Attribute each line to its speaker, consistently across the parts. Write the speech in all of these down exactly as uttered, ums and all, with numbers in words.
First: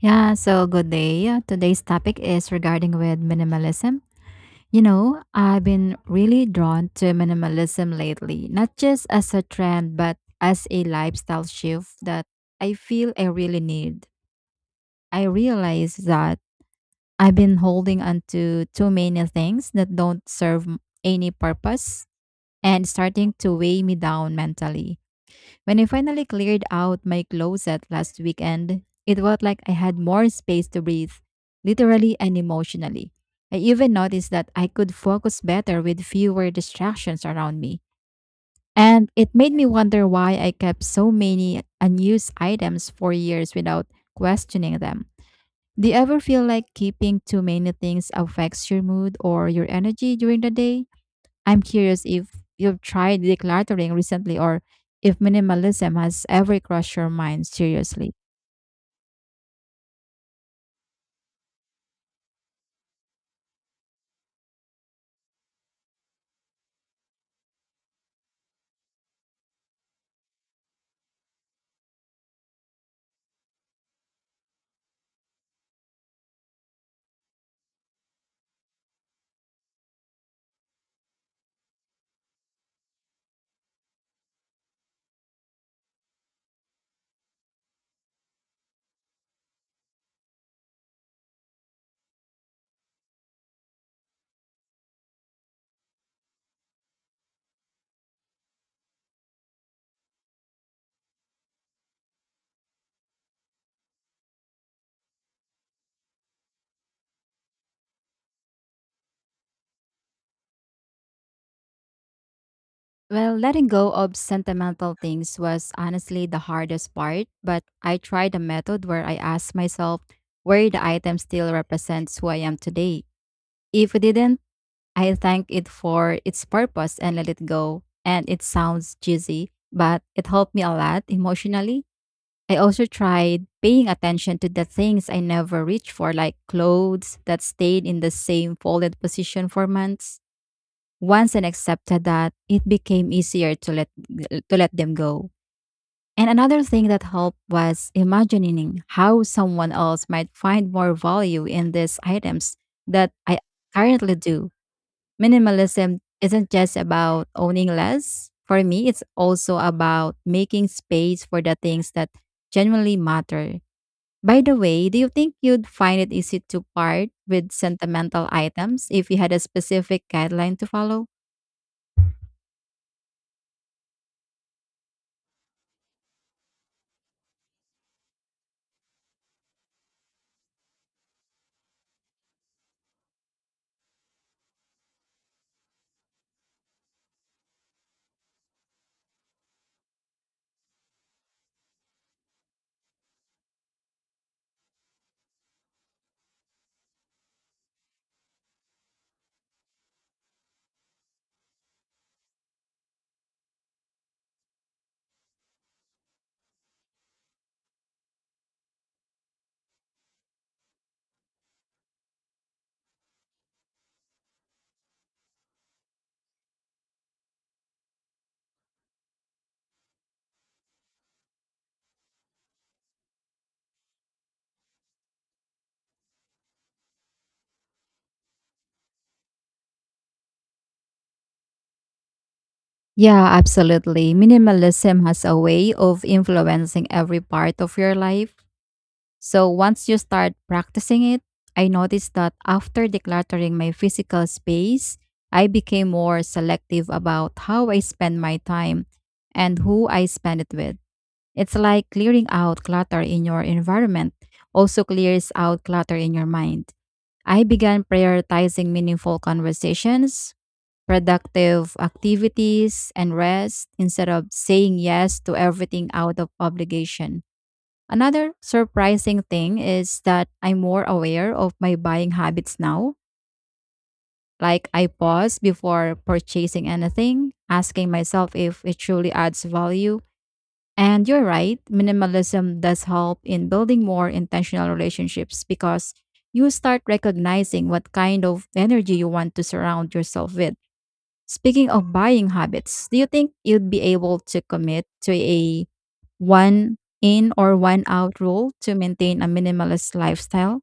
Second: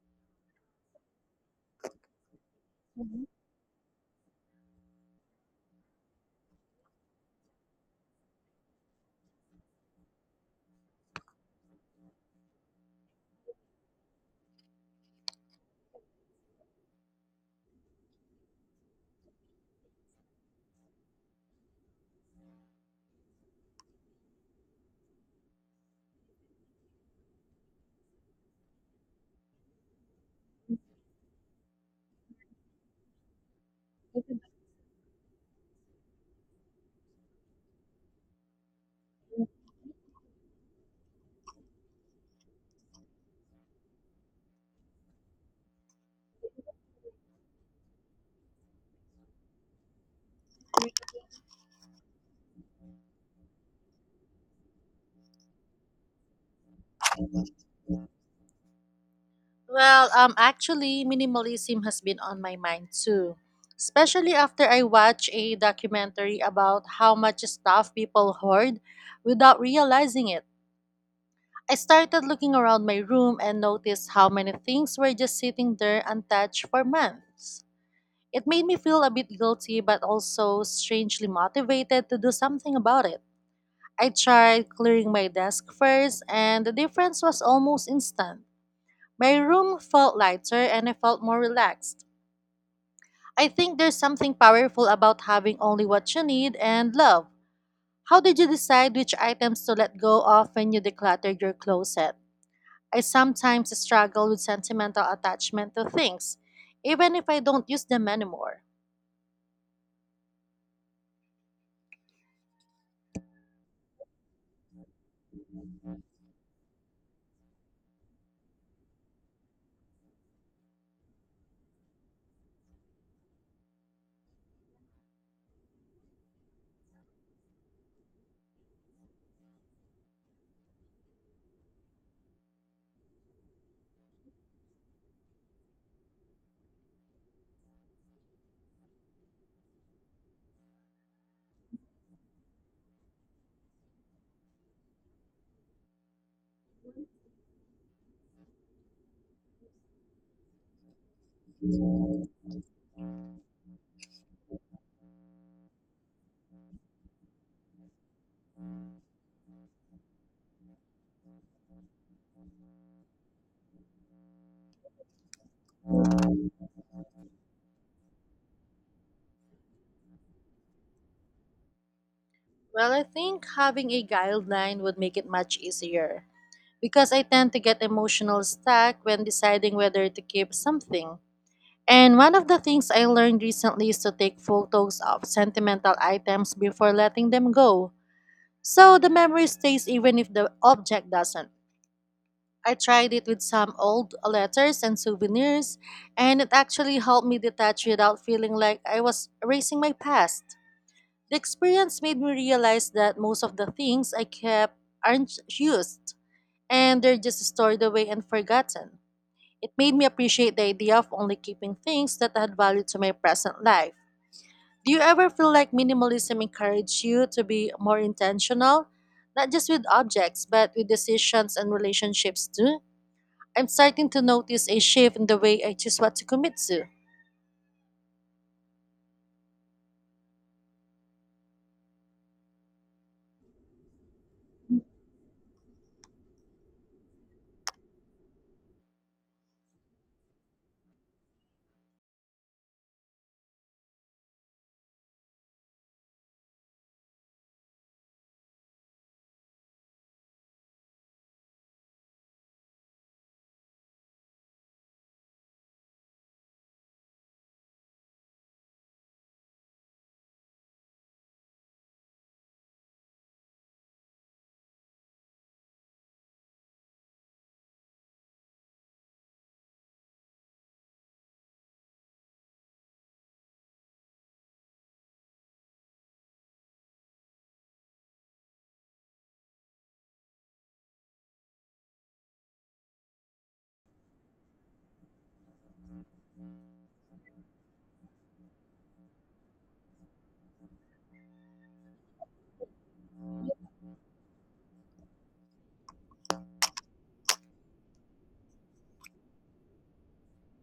Speaker 1: Yeah, so good day. Uh, Today's topic is regarding with
Speaker 2: Mhm.
Speaker 1: minimalism. You know, I've been really drawn to minimalism lately, not just as a trend, but as a lifestyle shift that I feel I really need. I realize that I've been holding on to too many things that don't serve any purpose and starting to weigh me down mentally. When I finally cleared out my closet last weekend, it felt like I had more space to breathe, literally and emotionally. I even noticed that I could focus better with fewer distractions around me. And it made me wonder why I kept so many unused items for years without questioning them. Do you ever feel like keeping too many things affects your mood or your energy during the day? I'm curious if you've tried decluttering recently or if minimalism has ever crossed your mind seriously.
Speaker 2: Well, um, actually, minimalism has been on my mind too, especially after I watched a documentary about how much stuff people hoard without realizing it. I started looking around my room and noticed how many things were just sitting there untouched for months. It made me feel a bit guilty, but also strangely motivated to do something about it. I tried clearing my desk first, and the difference was almost instant. My room felt lighter and I felt more relaxed. I think there's something powerful about having only what you need and love. How did you decide which items to let go of when you decluttered your closet? I sometimes struggle with sentimental attachment to things, even if I don't use them anymore.
Speaker 1: Well, letting go of sentimental things was honestly the hardest part, but I tried a method where I asked myself where the item still represents who I am today. If it didn't, I thank it for its purpose and let it go. And it sounds cheesy, but it helped me a lot emotionally. I also tried paying attention to the things I never reached for, like clothes that stayed in the same folded position for months. Once I accepted that, it became easier to let to let them go. And another thing that helped was imagining how someone else might find more value in these items that I currently do. Minimalism isn't just about owning less. For me, it's also about making space for the things that genuinely matter. By the way, do you think you'd find it easy to part with sentimental items if you had a specific guideline to follow?
Speaker 2: Well, I think having a guideline would make it much easier because I tend to get emotional stuck when deciding whether to keep something. And one of the things I learned recently is to take photos of sentimental items before letting them go, so the memory stays even if the object doesn't. I tried it with some old letters and souvenirs, and it actually helped me detach without feeling like I was erasing my past. The experience made me realize that most of the things I kept aren't used, and they're just stored away and forgotten. It made me appreciate the idea of only keeping things that add value to my present life. Do you ever feel like minimalism encourages you to be more intentional, not just with objects, but with decisions and relationships too? I'm starting to notice a shift in the way I choose what to commit to.
Speaker 1: Yeah, absolutely. Minimalism has a way of influencing every part of your life. So once you start practicing it, I noticed that after decluttering my physical space, I became more selective about how I spend my time and who I spend it with. It's like clearing out clutter in your environment also clears out clutter in your mind. I began prioritizing meaningful conversations, productive activities, and rest instead of saying yes to everything out of obligation. Another surprising thing is that I'm more aware of my buying habits now. Like, I pause before purchasing anything, asking myself if it truly adds value. And you're right, minimalism does help in building more intentional relationships because you start recognizing what kind of energy you want to surround yourself with. Speaking of buying habits, do you think you'd be able to commit to a one in or one out rule to maintain a minimalist lifestyle?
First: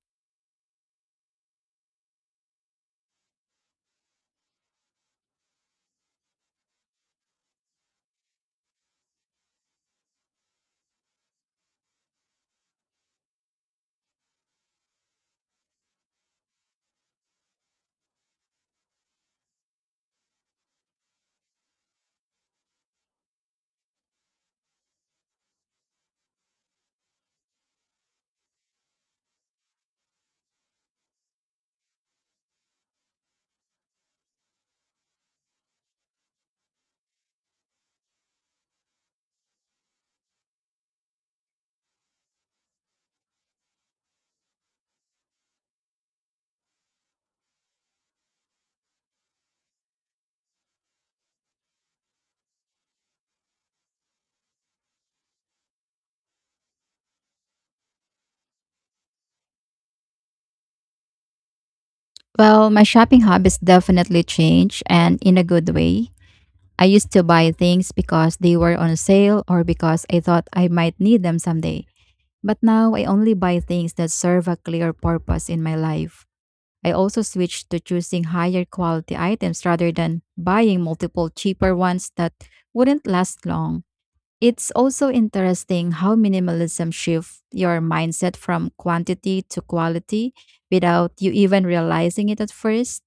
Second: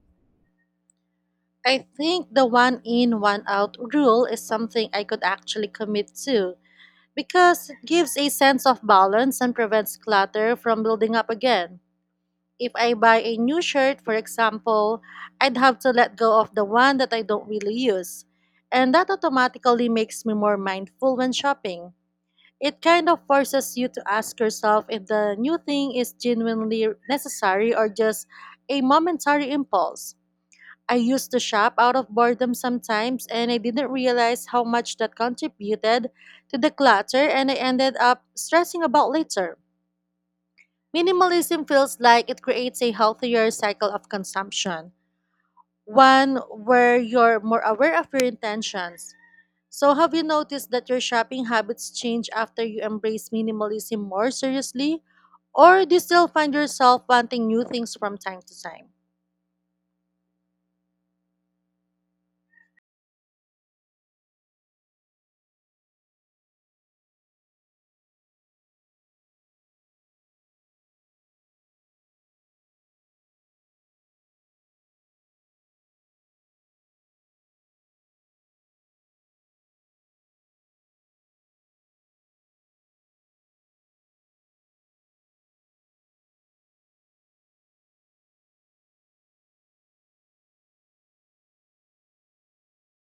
Speaker 2: I think the one in, one out rule is something I could actually commit to because it gives a sense of balance and prevents clutter from building up again. If I buy a new shirt, for example, I'd have to let go of the one that I don't really use. And that automatically makes me more mindful when shopping. It kind of forces you to ask yourself if the new thing is genuinely necessary or just a momentary impulse. I used to shop out of boredom sometimes, and I didn't realize how much that contributed to the clutter, and I ended up stressing about later. Minimalism feels like it creates a healthier cycle of consumption, one where you're more aware of your intentions. So, have you noticed that your shopping habits change after you embrace minimalism more seriously? Or do you still find yourself wanting new things from time to time?
Speaker 1: Well, my shopping habits definitely change and in a good way. I used to buy things because they were on sale or because I thought I might need them someday. But now I only buy things that serve a clear purpose in my life. I also switched to choosing higher quality items rather than buying multiple cheaper ones that wouldn't last long. It's also interesting how minimalism shifts your mindset from quantity to quality without you even realizing it at first.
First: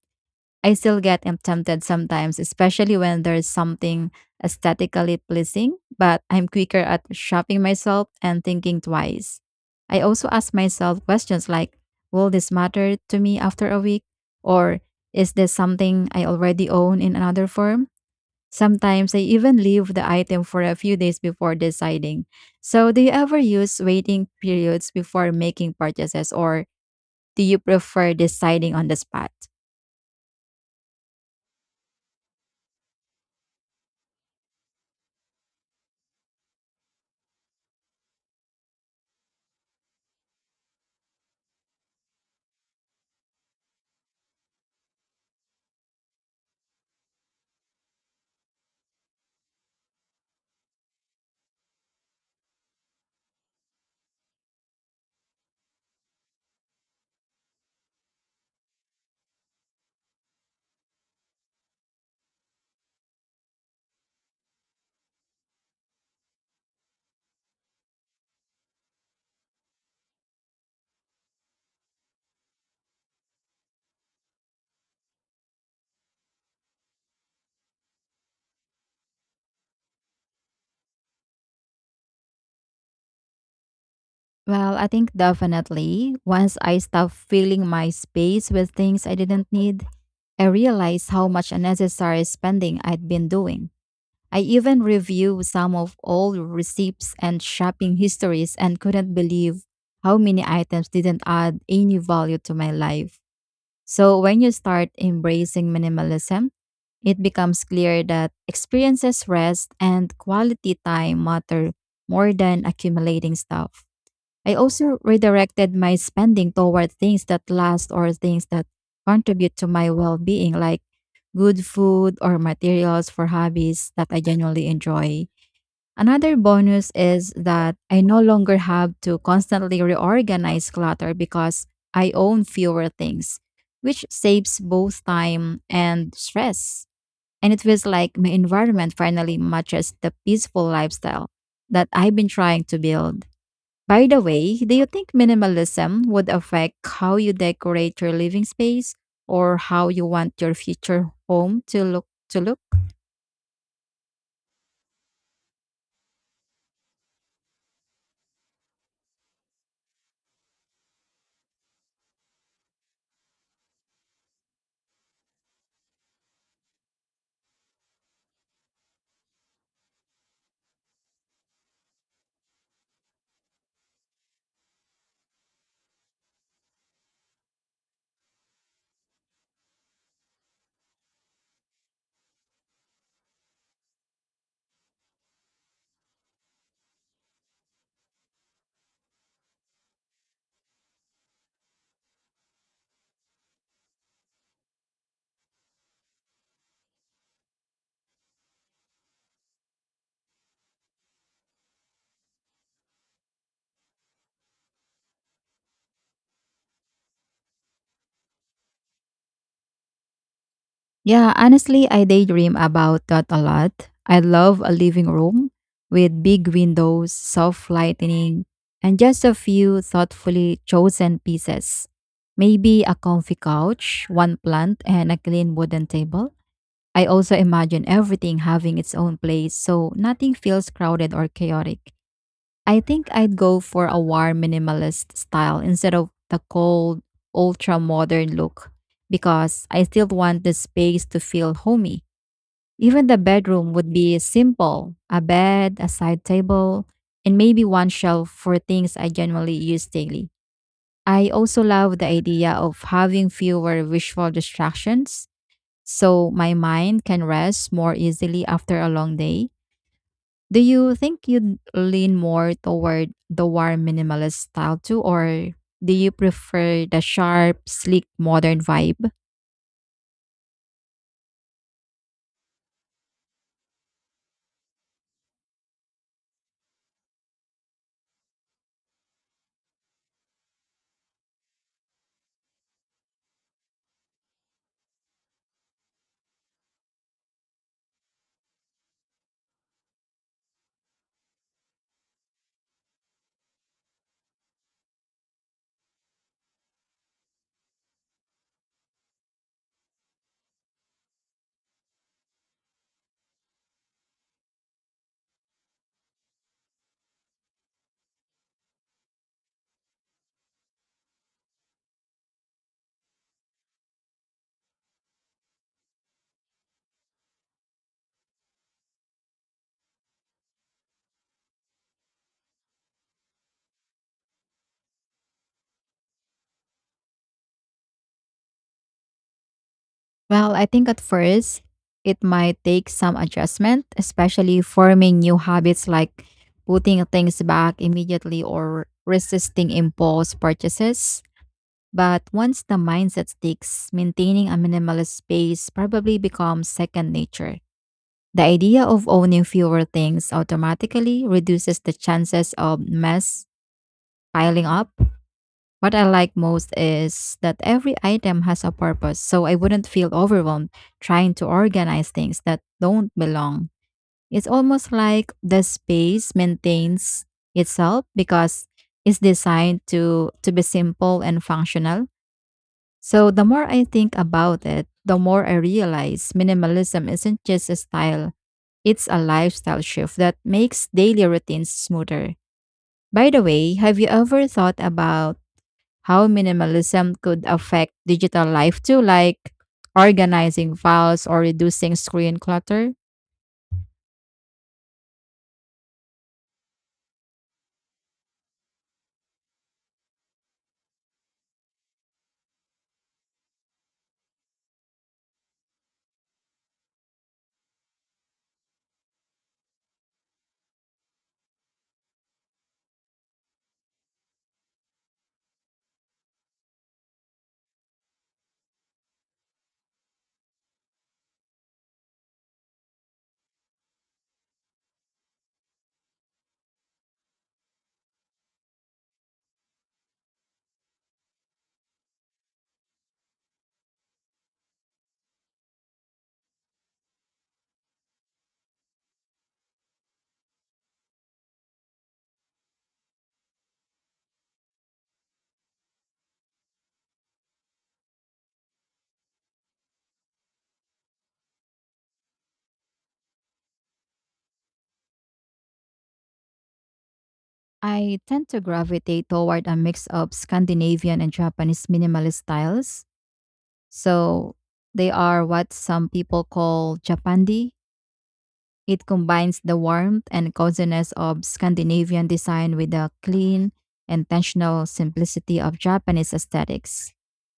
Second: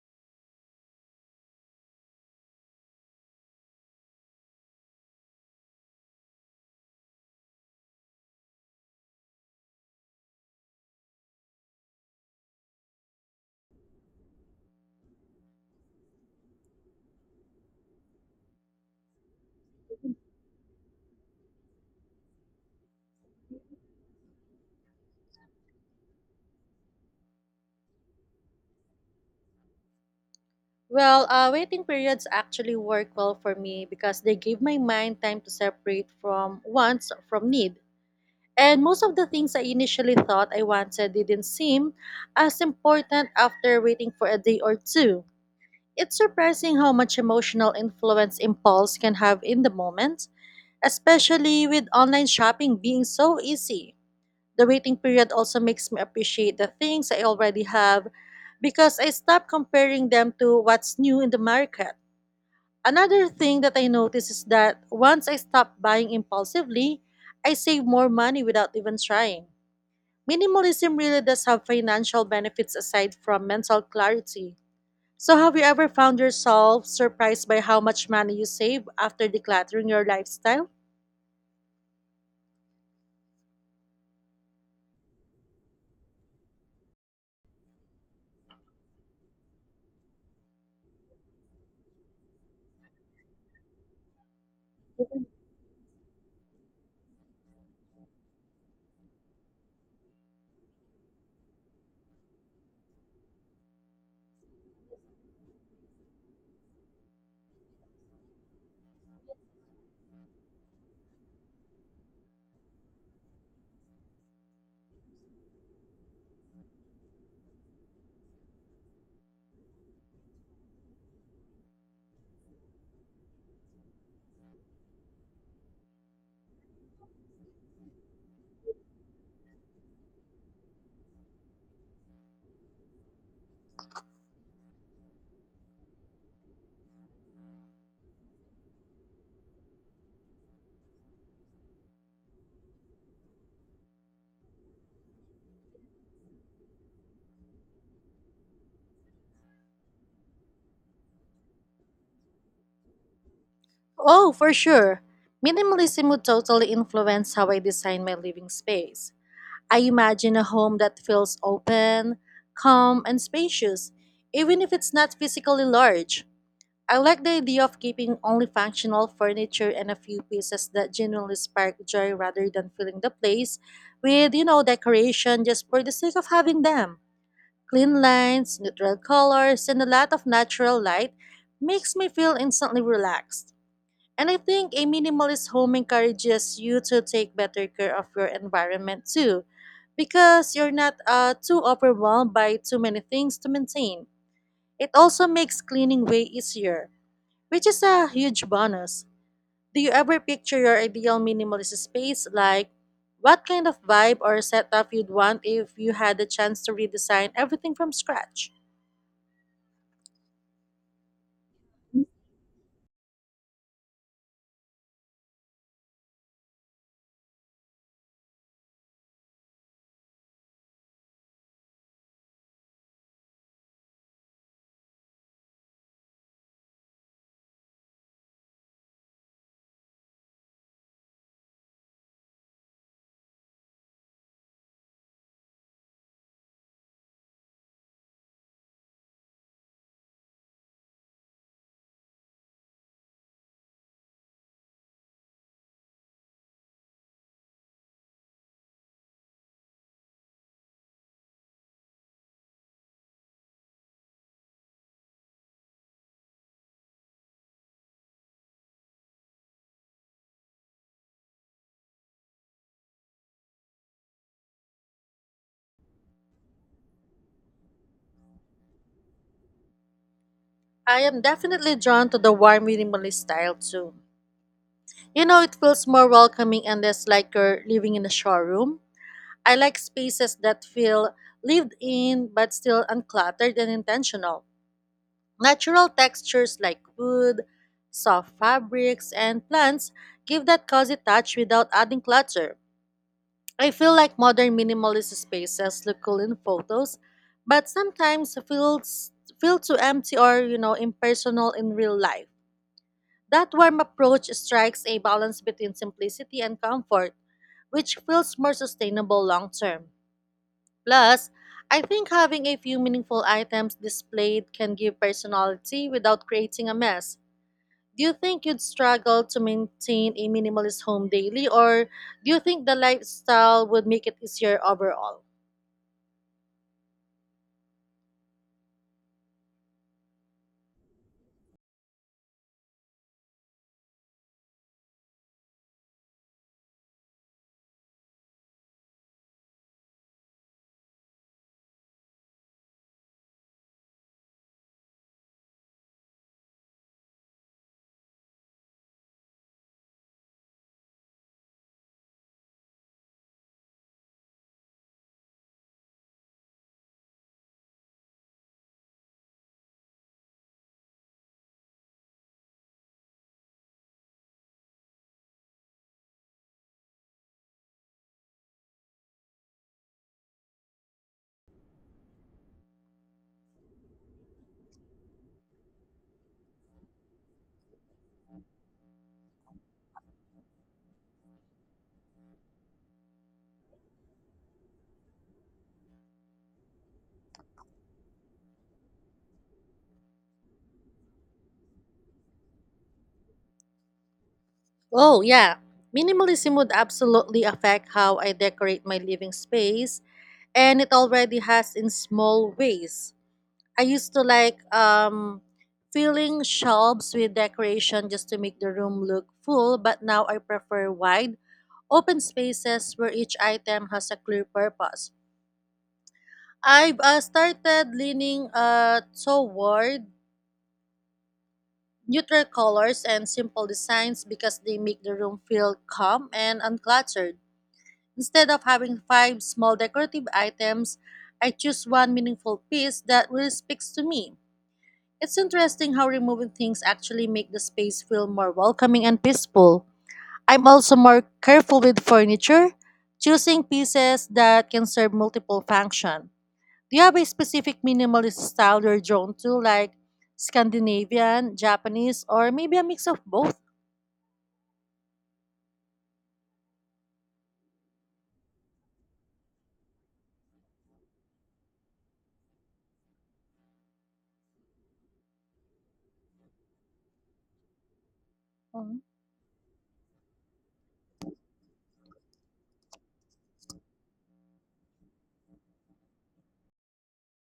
Speaker 1: I still get am- tempted sometimes, especially when there's something aesthetically pleasing, but I'm quicker at shopping myself and thinking twice. I also ask myself questions like, will this matter to me after a week? Or is this something I already own in another form? Sometimes I even leave the item for a few days before deciding. So, do you ever use waiting periods before making purchases or do you prefer deciding on the spot?
Speaker 2: Well, uh, waiting periods actually work well for me because they give my mind time to separate from wants from need. And most of the things I initially thought I wanted didn't seem as important after waiting for a day or two. It's surprising how much emotional influence impulse can have in the moment, especially with online shopping being so easy. The waiting period also makes me appreciate the things I already have because I stop comparing them to what's new in the market. Another thing that I notice is that once I stop buying impulsively, I save more money without even trying. Minimalism really does have financial benefits aside from mental clarity. So, have you ever found yourself surprised by how much money you save after decluttering your lifestyle?
Speaker 1: Well, I think definitely. Once I stopped filling my space with things I didn't need, I realized how much unnecessary spending I'd been doing. I even reviewed some of old receipts and shopping histories and couldn't believe how many items didn't add any value to my life. So, when you start embracing minimalism, it becomes clear that experiences, rest, and quality time matter more than accumulating stuff. I also redirected my spending toward things that last or things that contribute to my well being, like good food or materials for hobbies that I genuinely enjoy. Another bonus is that I no longer have to constantly reorganize clutter because I own fewer things, which saves both time and stress. And it feels like my environment finally matches the peaceful lifestyle that I've been trying to build. By the way, do you think minimalism would affect how you decorate your living space or how you want your future home to look to look?
Speaker 2: Oh, for sure. Minimalism would totally influence how I design my living space. I imagine a home that feels open, calm, and spacious, even if it's not physically large. I like the idea of keeping only functional furniture and a few pieces that genuinely spark joy rather than filling the place with, you know, decoration just for the sake of having them. Clean lines, neutral colors, and a lot of natural light makes me feel instantly relaxed. And I think a minimalist home encourages you to take better care of your environment too, because you're not uh, too overwhelmed by too many things to maintain. It also makes cleaning way easier, which is a huge bonus. Do you ever picture your ideal minimalist space? Like, what kind of vibe or setup you'd want if you had the chance to redesign everything from scratch?
Speaker 1: Yeah, honestly, I daydream about that a lot. I love a living room with big windows, soft lighting, and just a few thoughtfully chosen pieces. Maybe a comfy couch, one plant, and a clean wooden table. I also imagine everything having its own place so nothing feels crowded or chaotic. I think I'd go for a warm minimalist style instead of the cold, ultra modern look because I still want the space to feel homey. Even the bedroom would be simple: a bed, a side table, and maybe one shelf for things I generally use daily. I also love the idea of having fewer visual distractions so my mind can rest more easily after a long day. Do you think you'd lean more toward the warm minimalist style too, or do you prefer the sharp, sleek, modern vibe?
Speaker 2: I am definitely drawn to the warm minimalist style too. You know, it feels more welcoming and less like you're living in a showroom. I like spaces that feel lived in but still uncluttered and intentional. Natural textures like wood, soft fabrics, and plants give that cozy touch without adding clutter. I feel like modern minimalist spaces look cool in photos, but sometimes feels feel too empty or, you know, impersonal in real life. That warm approach strikes a balance between simplicity and comfort, which feels more sustainable long term. Plus, I think having a few meaningful items displayed can give personality without creating a mess. Do you think you'd struggle to maintain a minimalist home daily, or do you think the lifestyle would make it easier overall?
Speaker 1: Well, I think at first it might take some adjustment, especially forming new habits like putting things back immediately or resisting impulse purchases. But once the mindset sticks, maintaining a minimalist space probably becomes second nature. The idea of owning fewer things automatically reduces the chances of mess piling up. What I like most is that every item has a purpose, so I wouldn't feel overwhelmed trying to organize things that don't belong. It's almost like the space maintains itself because it's designed to, to be simple and functional. So the more I think about it, the more I realize minimalism isn't just a style, it's a lifestyle shift that makes daily routines smoother. By the way, have you ever thought about how minimalism could affect digital life too, like organizing files or reducing screen clutter?
Speaker 2: Oh, yeah. Minimalism would absolutely affect how I decorate my living space, and it already has in small ways. I used to like um filling shelves with decoration just to make the room look full, but now I prefer wide open spaces where each item has a clear purpose. I've uh, started leaning uh, toward neutral colors and simple designs because they make the room feel calm and uncluttered. Instead of having five small decorative items, I choose one meaningful piece that really speaks to me. It's interesting how removing things actually make the space feel more welcoming and peaceful. I'm also more careful with furniture, choosing pieces that can serve multiple functions. Do you have a specific minimalist style you're drawn to, like Scandinavian, Japanese, or maybe a mix of both?
Speaker 1: I tend to gravitate toward a mix of Scandinavian and Japanese minimalist styles. So they are what some people call Japandi.
Speaker 2: Mhm.
Speaker 1: It combines the warmth and coziness of Scandinavian design with the clean, intentional simplicity of Japanese aesthetics.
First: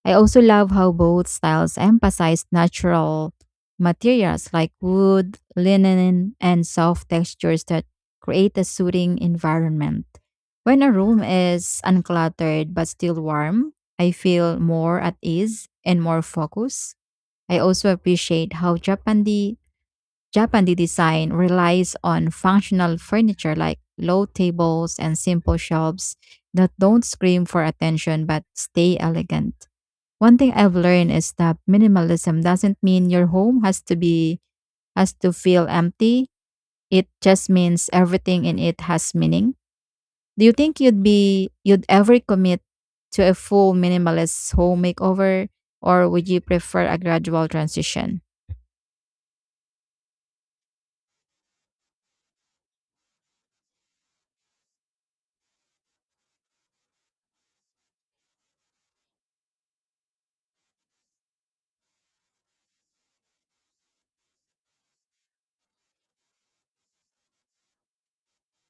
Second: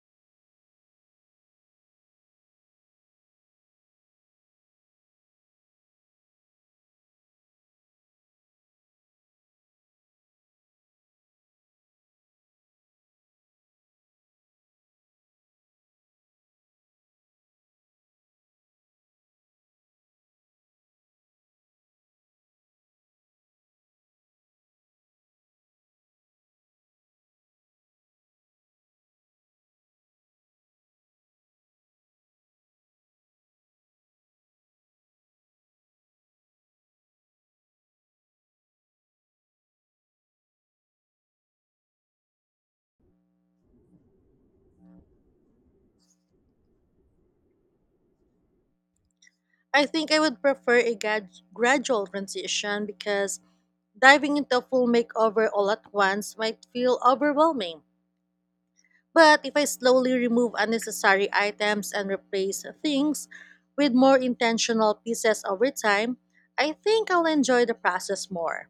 Speaker 1: I also love how both styles emphasize natural materials like wood, linen, and soft textures that create a soothing environment. When a room is uncluttered but still warm, I feel more at ease and more focused. I also appreciate how Japandi Japandi design relies on functional furniture like low tables and simple shelves that don't scream for attention but stay elegant. One thing I've learned is that minimalism doesn't mean your home has to be has to feel empty. It just means everything in it has meaning. Do you think you'd be you'd ever commit to a full minimalist home makeover or would you prefer a gradual transition?
Speaker 2: I think I would prefer a grad- gradual transition because diving into a full makeover all at once might feel overwhelming. But if I slowly remove unnecessary items and replace things with more intentional pieces over time, I think I'll enjoy the process more.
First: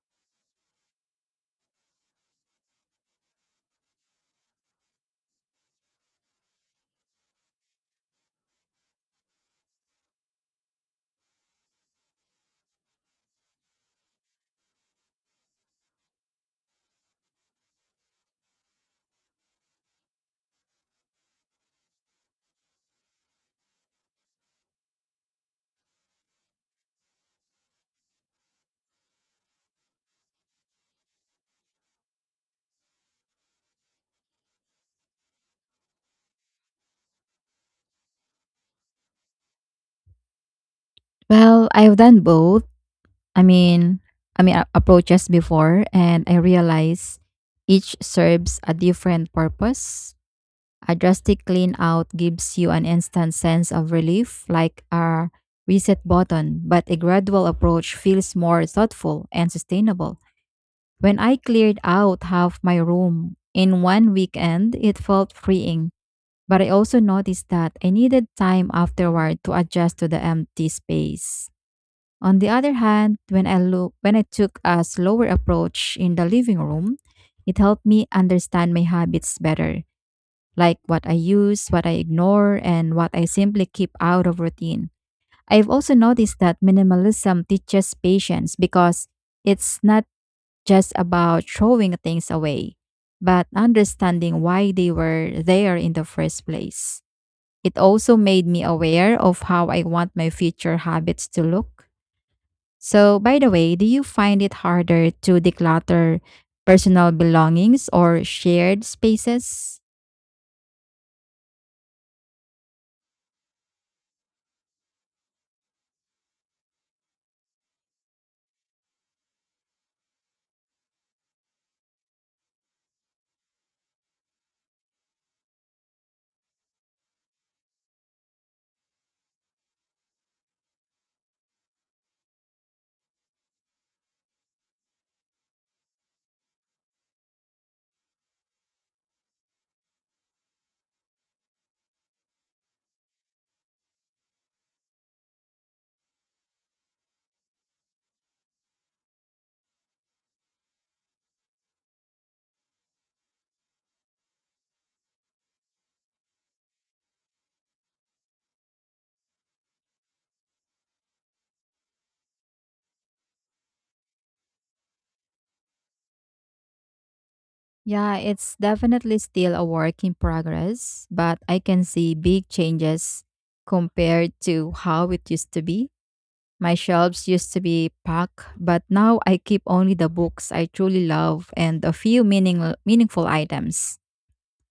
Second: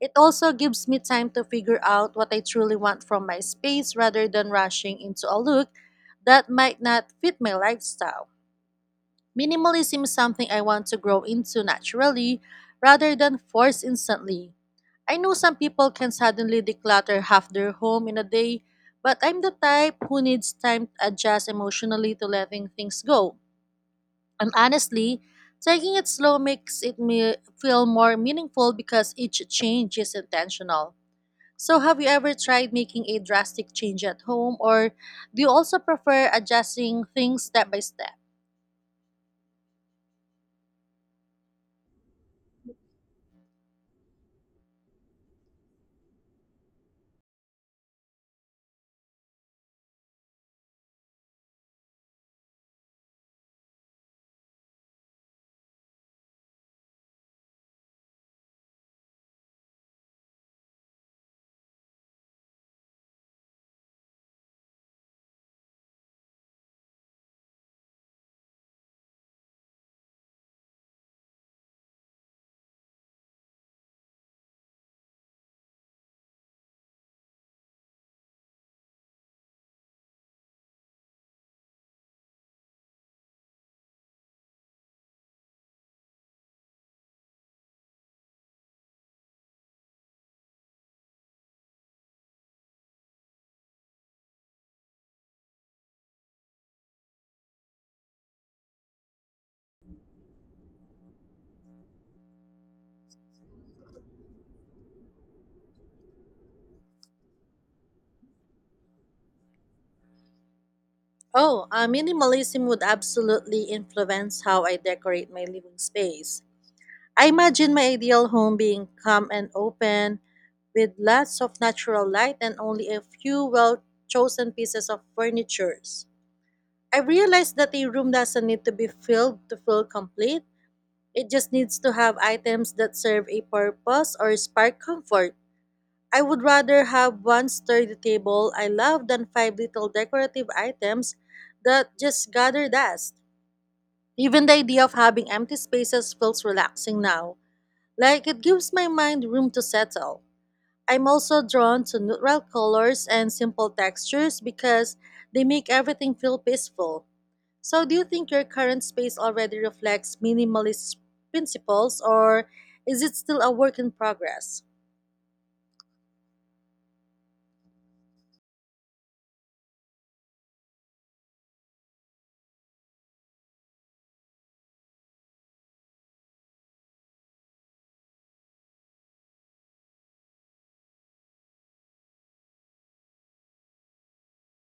Speaker 2: It also gives me time to figure out what I truly want from my space rather than rushing into a look that might not fit my lifestyle. Minimalism is something I want to grow into naturally rather than force instantly. I know some people can suddenly declutter half their home in a day, but I'm the type who needs time to adjust emotionally to letting things go. And honestly, taking it slow makes it me feel more meaningful because each change is intentional. So, have you ever tried making a drastic change at home, or do you also prefer adjusting things step by step?
Speaker 1: Well, I've done both. I mean, I mean, a- approaches before, and I realize each serves a different purpose. A drastic clean out gives you an instant sense of relief, like a reset button, but a gradual approach feels more thoughtful and sustainable. When I cleared out half my room in one weekend, it felt freeing, but I also noticed that I needed time afterward to adjust to the empty space. On the other hand, when I look, when I took a slower approach in the living room, it helped me understand my habits better, like what I use, what I ignore, and what I simply keep out of routine. I've also noticed that minimalism teaches patience because it's not just about throwing things away, but understanding why they were there in the first place. It also made me aware of how I want my future habits to look. So, by the way, do you find it harder to declutter personal belongings or shared spaces?
Speaker 2: Oh, uh, Minimalism would absolutely influence how I decorate my living space. I imagine my ideal home being calm and open, with lots of natural light and only a few well chosen pieces of furniture. I realized that a room doesn't need to be filled to feel complete. It just needs to have items that serve a purpose or spark comfort. I would rather have one sturdy table I love than five little decorative items that just gather dust. Even the idea of having empty spaces feels relaxing now, like it gives my mind room to settle. I'm also drawn to neutral colors and simple textures because they make everything feel peaceful. So, do you think your current space already reflects minimalist principles, or is it still a work in progress?
Speaker 1: Yeah, it's definitely still a work in progress, but I can see big changes compared to how it used to be. My shelves used to be packed, but now I keep only the books I truly love and a few meaning meaningful items.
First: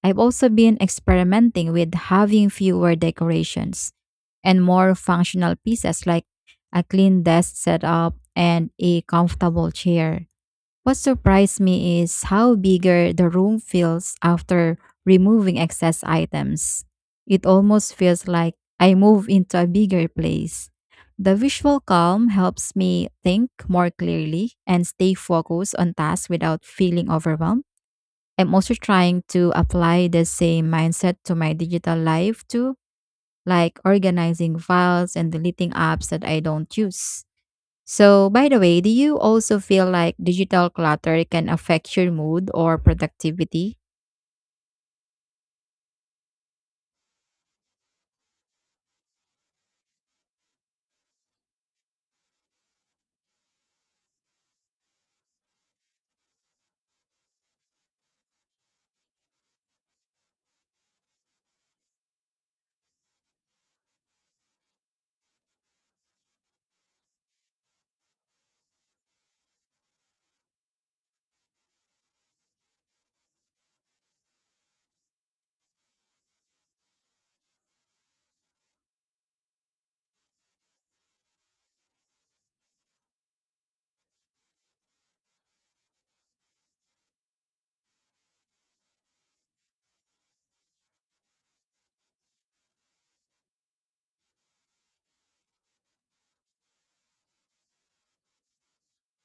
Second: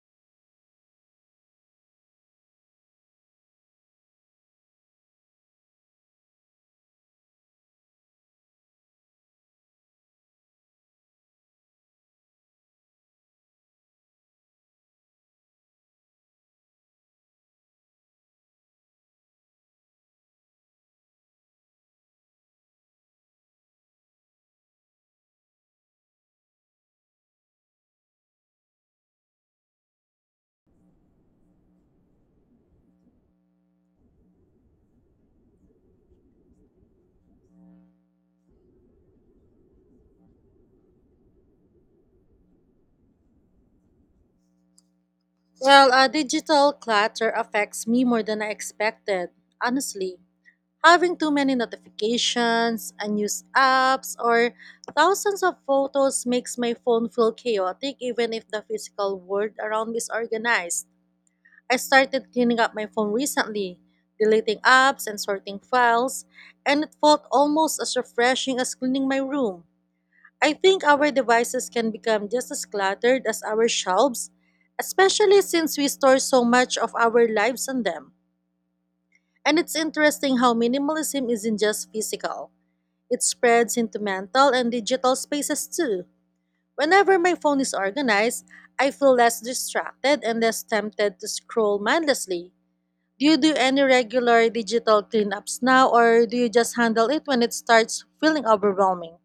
Speaker 1: I've also been experimenting with having fewer decorations and more functional pieces like a clean desk setup and a comfortable chair. What surprised me is how bigger the room feels after removing excess items. It almost feels like I move into a bigger place. The visual calm helps me think more clearly and stay focused on tasks without feeling overwhelmed. I'm also trying to apply the same mindset to my digital life too, like organizing files and deleting apps that I don't use. So, by the way, do you also feel like digital clutter can affect your mood or productivity?
Speaker 2: Well, uh, digital clutter affects me more than I expected, honestly. Having too many notifications, unused apps, or thousands of photos makes my phone feel chaotic even if the physical world around me is organized. I started cleaning up my phone recently, deleting apps and sorting files, and it felt almost as refreshing as cleaning my room. I think our devices can become just as cluttered as our shelves, especially since we store so much of our lives on them. And it's interesting how minimalism isn't just physical, it spreads into mental and digital spaces too. Whenever my phone is organized, I feel less distracted and less tempted to scroll mindlessly. Do you do any regular digital cleanups now, or do you just handle it when it starts feeling overwhelming?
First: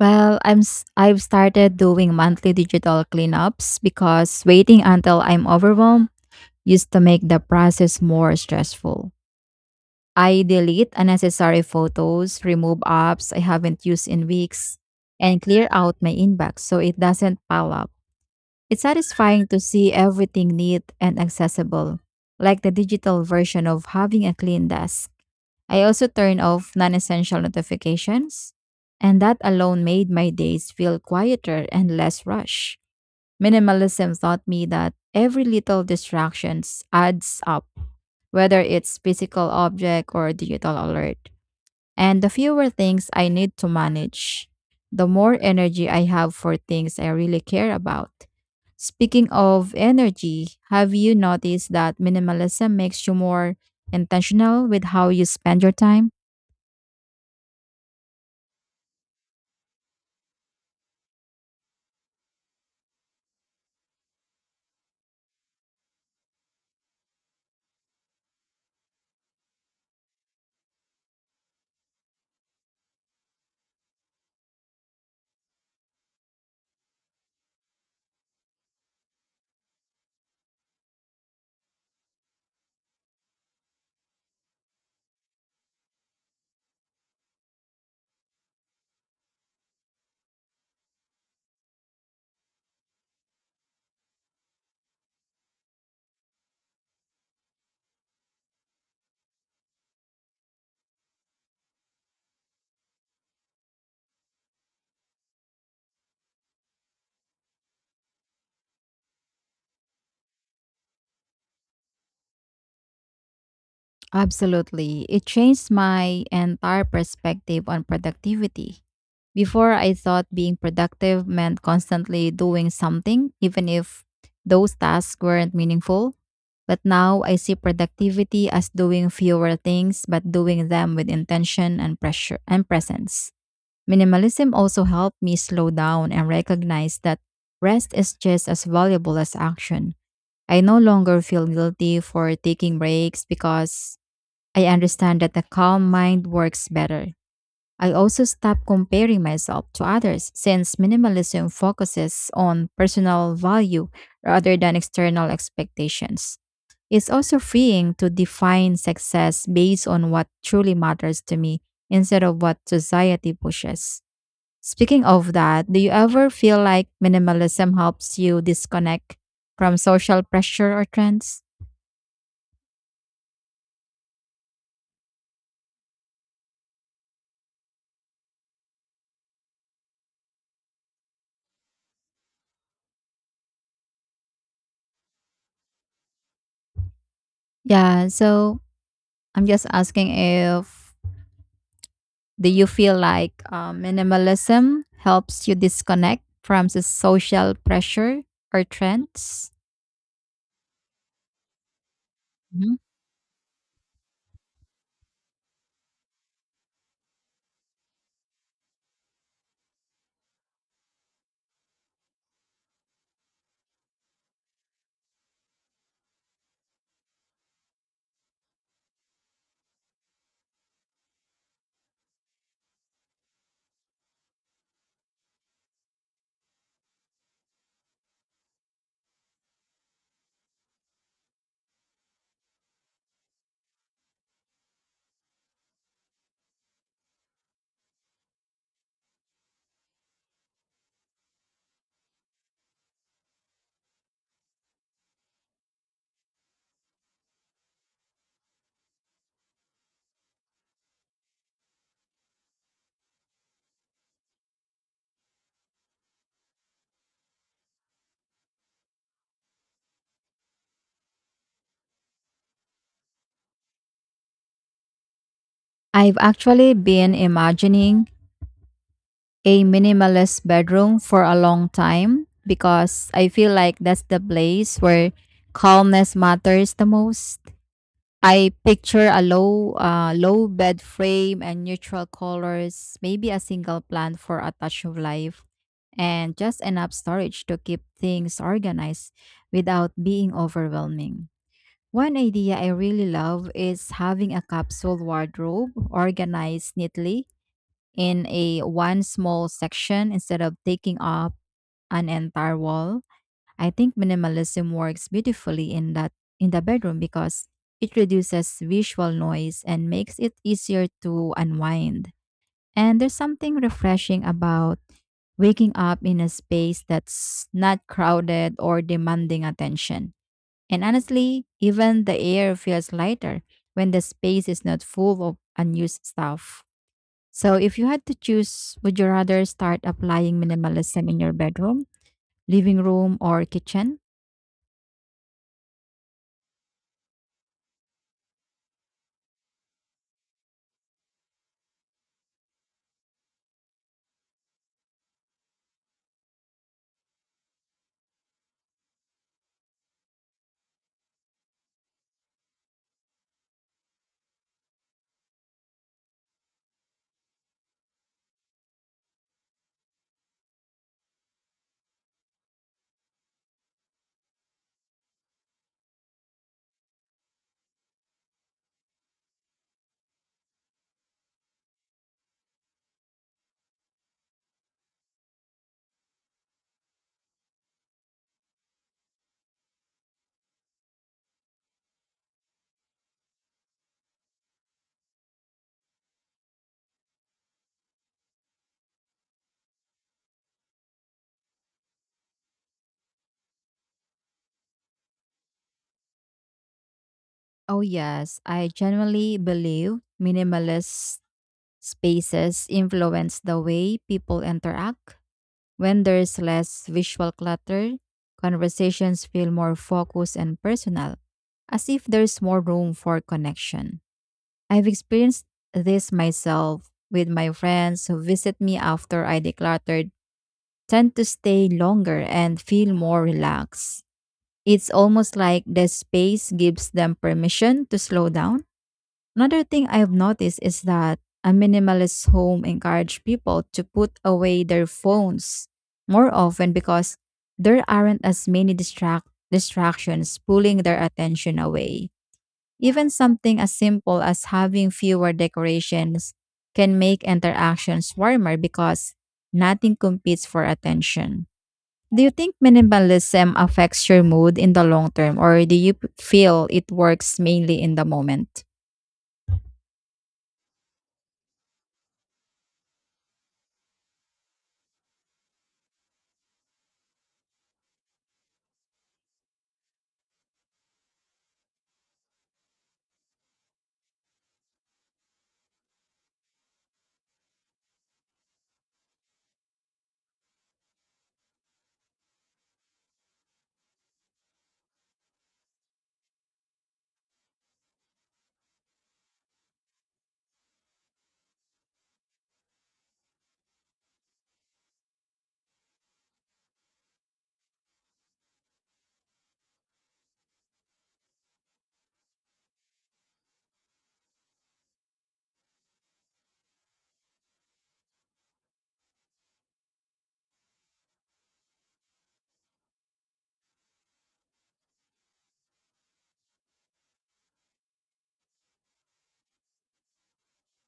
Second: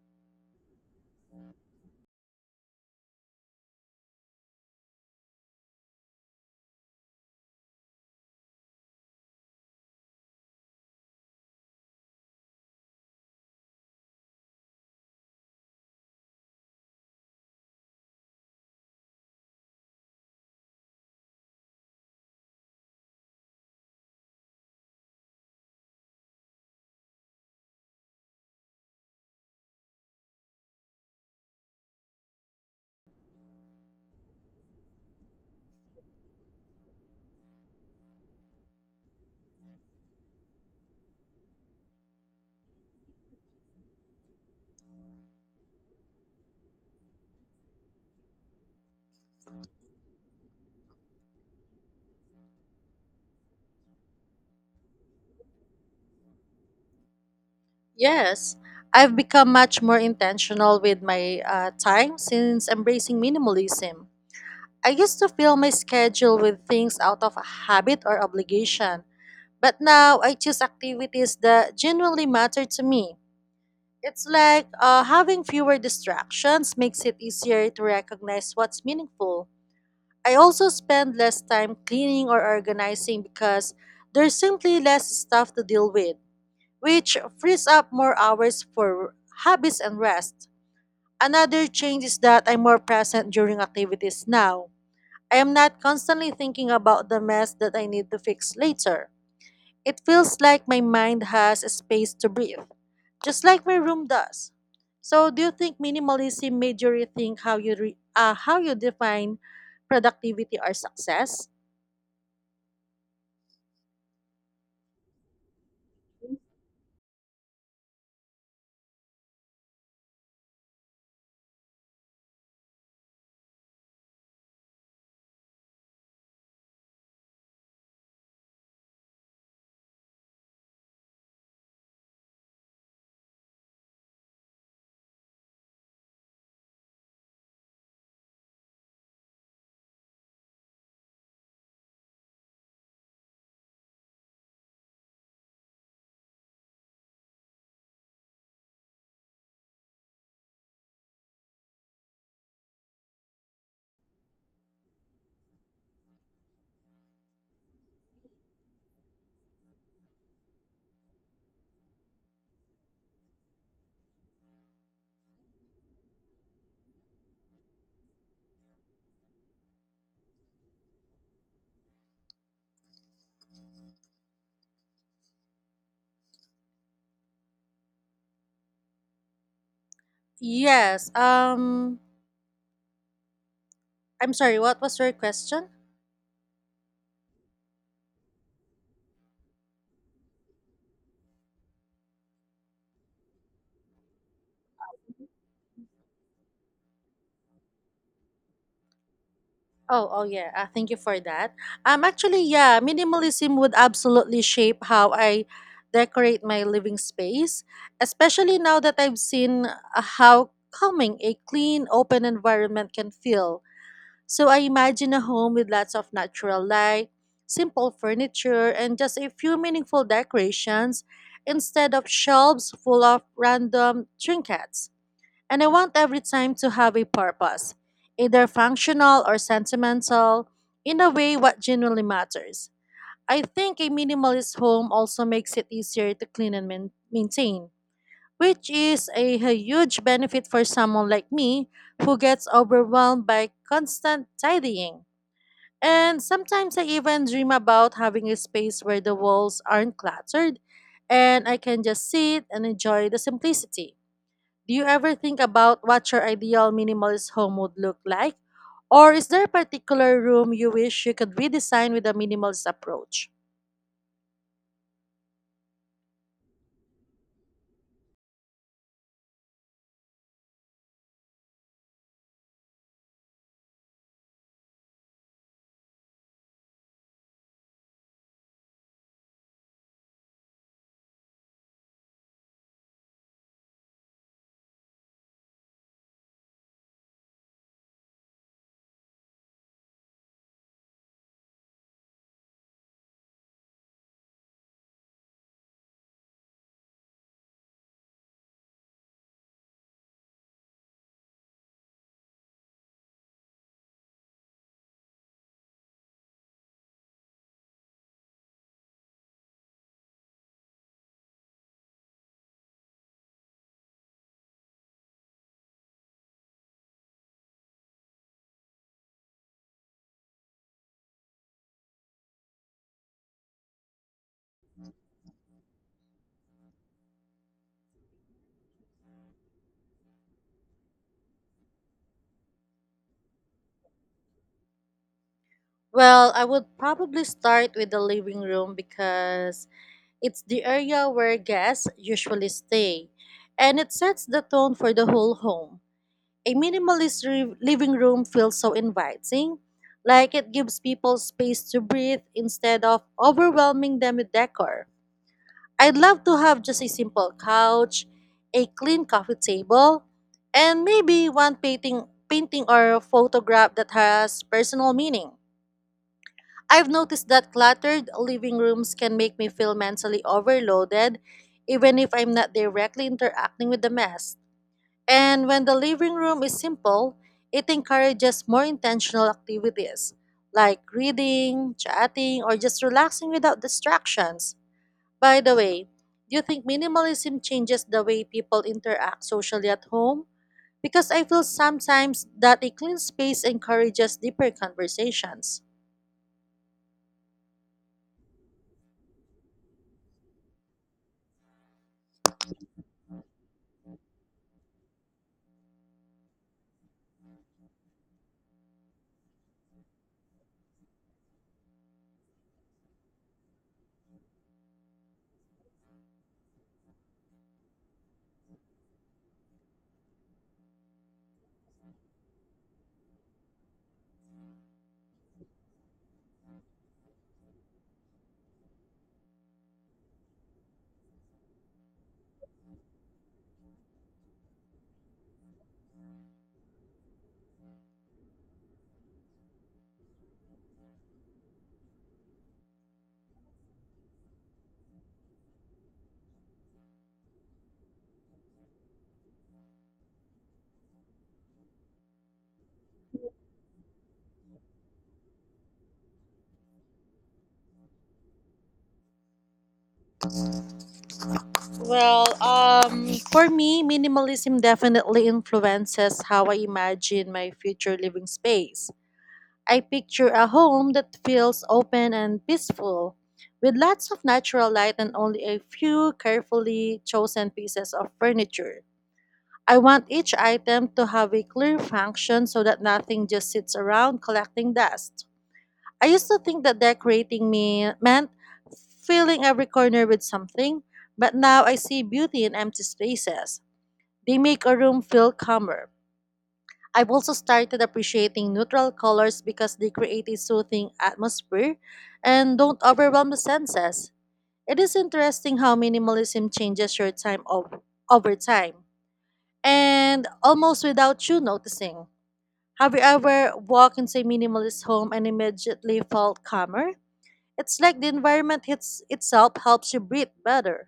Speaker 1: Well, I'm s- I've started doing monthly digital cleanups because waiting until I'm overwhelmed used to make the process more stressful. I delete unnecessary photos, remove apps I haven't used in weeks, and clear out my inbox so it doesn't pile up. It's satisfying to see everything neat and accessible, like the digital version of having a clean desk. I also turn off non essential notifications, and that alone made my days feel quieter and less rushed. Minimalism taught me that every little distractions adds up, whether it's physical object or digital alert. And the fewer things I need to manage, the more energy I have for things I really care about. Speaking of energy, have you noticed that minimalism makes you more intentional with how you spend your time?
Speaker 2: Yes, I've become much more intentional with my uh, time since embracing minimalism. I used to fill my schedule with things out of habit or obligation, but now I choose activities that genuinely matter to me. It's like uh, having fewer distractions makes it easier to recognize what's meaningful. I also spend less time cleaning or organizing because there's simply less stuff to deal with, which frees up more hours for hobbies and rest. Another change is that I'm more present during activities now. I am not constantly thinking about the mess that I need to fix later. It feels like my mind has a space to breathe, just like my room does. So, do you think minimalism made you rethink how you re- uh, how you define productivity or success?
Speaker 1: Absolutely. It changed my entire perspective on productivity. Before, I thought being productive meant constantly doing something, even if those tasks weren't meaningful. But now I see productivity as doing fewer things, but doing them with intention and pressure and presence. Minimalism also helped me slow down and recognize that rest is just as valuable as action. I no longer feel guilty for taking breaks because I understand that a calm mind works better. I also stop comparing myself to others since minimalism focuses on personal value rather than external expectations. It's also freeing to define success based on what truly matters to me instead of what society pushes. Speaking of that, do you ever feel like minimalism helps you disconnect from social pressure or trends?
Speaker 2: Yes. Um, I'm sorry. What was your question?
Speaker 1: Yeah, so I'm just asking if, do you feel like um, minimalism helps you disconnect from the social pressure or trends?
Speaker 2: Oh, oh yeah. Uh, thank you for that. Um, actually,
Speaker 1: Mhm.
Speaker 2: yeah, minimalism would absolutely shape how I decorate my living space, especially now that I've seen uh, how calming a clean, open environment can feel. So I imagine a home with lots of natural light, simple furniture, and just a few meaningful decorations instead of shelves full of random trinkets. And I want every time to have a purpose, either functional or sentimental, in a way what genuinely matters. I think a minimalist home also makes it easier to clean and main- maintain, which is a a huge benefit for someone like me who gets overwhelmed by constant tidying. And sometimes I even dream about having a space where the walls aren't cluttered and I can just sit and enjoy the simplicity. Do you ever think about what your ideal minimalist home would look like? Or is there a particular room you wish you could redesign with a minimalist approach?
Speaker 1: I've actually been imagining a minimalist bedroom for a long time because I feel like that's the place where calmness matters the most. I picture a low, uh, low bed frame and neutral colors, maybe a single plant for a touch of life, and just enough storage to keep things organized without being overwhelming. One idea I really love is having a capsule wardrobe organized neatly in a one small section instead of taking up an entire wall. I think minimalism works beautifully in that in the bedroom because it reduces visual noise and makes it easier to unwind. And there's something refreshing about waking up in a space that's not crowded or demanding attention. And honestly, even the air feels lighter when the space is not full of unused stuff. So if you had to choose, would you rather start applying minimalism in your bedroom, living room, or kitchen?
Speaker 2: Well, I would probably start with the living room because it's the area where guests usually stay and it sets the tone for the whole home. A minimalist re- living room feels so inviting, like it gives people space to breathe instead of overwhelming them with decor. I'd love to have just a simple couch, a clean coffee table, and maybe one painting, painting or photograph that has personal meaning. I've noticed that cluttered living rooms can make me feel mentally overloaded even if I'm not directly interacting with the mess. And when the living room is simple, it encourages more intentional activities like reading, chatting, or just relaxing without distractions. By the way, do you think minimalism changes the way people interact socially at home? Because I feel sometimes that a clean space encourages deeper conversations.
Speaker 1: Oh, yes. I genuinely believe minimalist spaces influence the way people interact. When there's less visual clutter, conversations feel more focused and personal, as if there's more room for connection. I've experienced this myself with my friends who visit me after I decluttered, tend to stay longer and feel more relaxed. It's almost like the space gives them permission to slow down. Another thing I've noticed is that a minimalist home encourage people to put away their phones more often because there aren't as many distract distractions pulling their attention away. Even something as simple as having fewer decorations can make interactions warmer because nothing competes for attention. Do you think minimalism affects your mood in the long term or do you p- feel it works mainly in the moment?
Speaker 2: Well, um, for me, minimalism definitely influences how I imagine my future living space. I picture a home that feels open and peaceful, with lots of natural light and only a few carefully chosen pieces of furniture. I want each item to have a clear function so that nothing just sits around collecting dust. I used to think that decorating me meant filling every corner with something, but now I see beauty in empty spaces. They make a room feel calmer. I've also started appreciating neutral colors because they create a soothing atmosphere and don't overwhelm the senses. It is interesting how minimalism changes your time ov- over time and almost without you noticing. Have you ever walked into a minimalist home and immediately felt calmer? It's like the environment hits itself helps you breathe better.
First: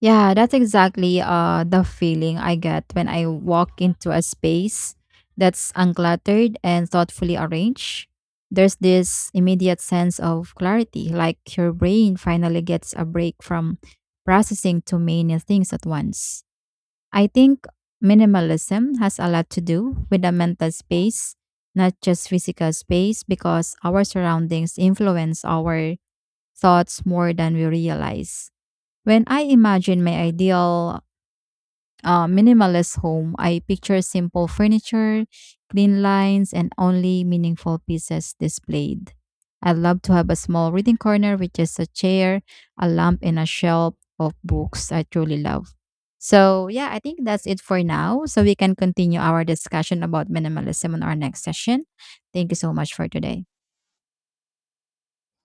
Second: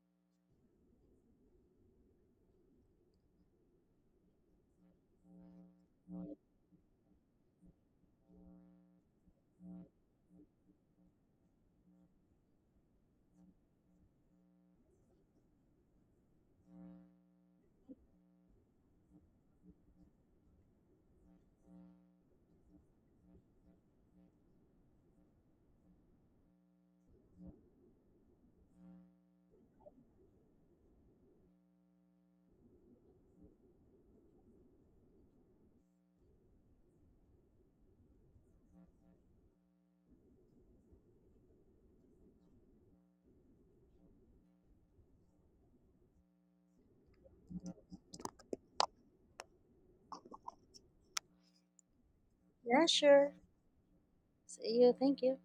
Speaker 1: Yeah, that's exactly uh the feeling I get when I walk into a space that's uncluttered and thoughtfully arranged. There's this immediate sense of clarity, like your brain finally gets a break from processing too many things at once. I think minimalism has a lot to do with the mental space, not just physical space, because our surroundings influence our thoughts more than we realize. When I imagine my ideal uh, minimalist home, I picture simple furniture, clean lines, and only meaningful pieces displayed. I'd love to have a small reading corner with just a chair, a lamp, and a shelf of books I truly love. So, yeah, I think that's it for now. So, we can continue our discussion about minimalism in our next session. Thank you so
Speaker 2: Yeah,
Speaker 1: much for
Speaker 2: sure.
Speaker 1: today.
Speaker 2: See you. Thank you.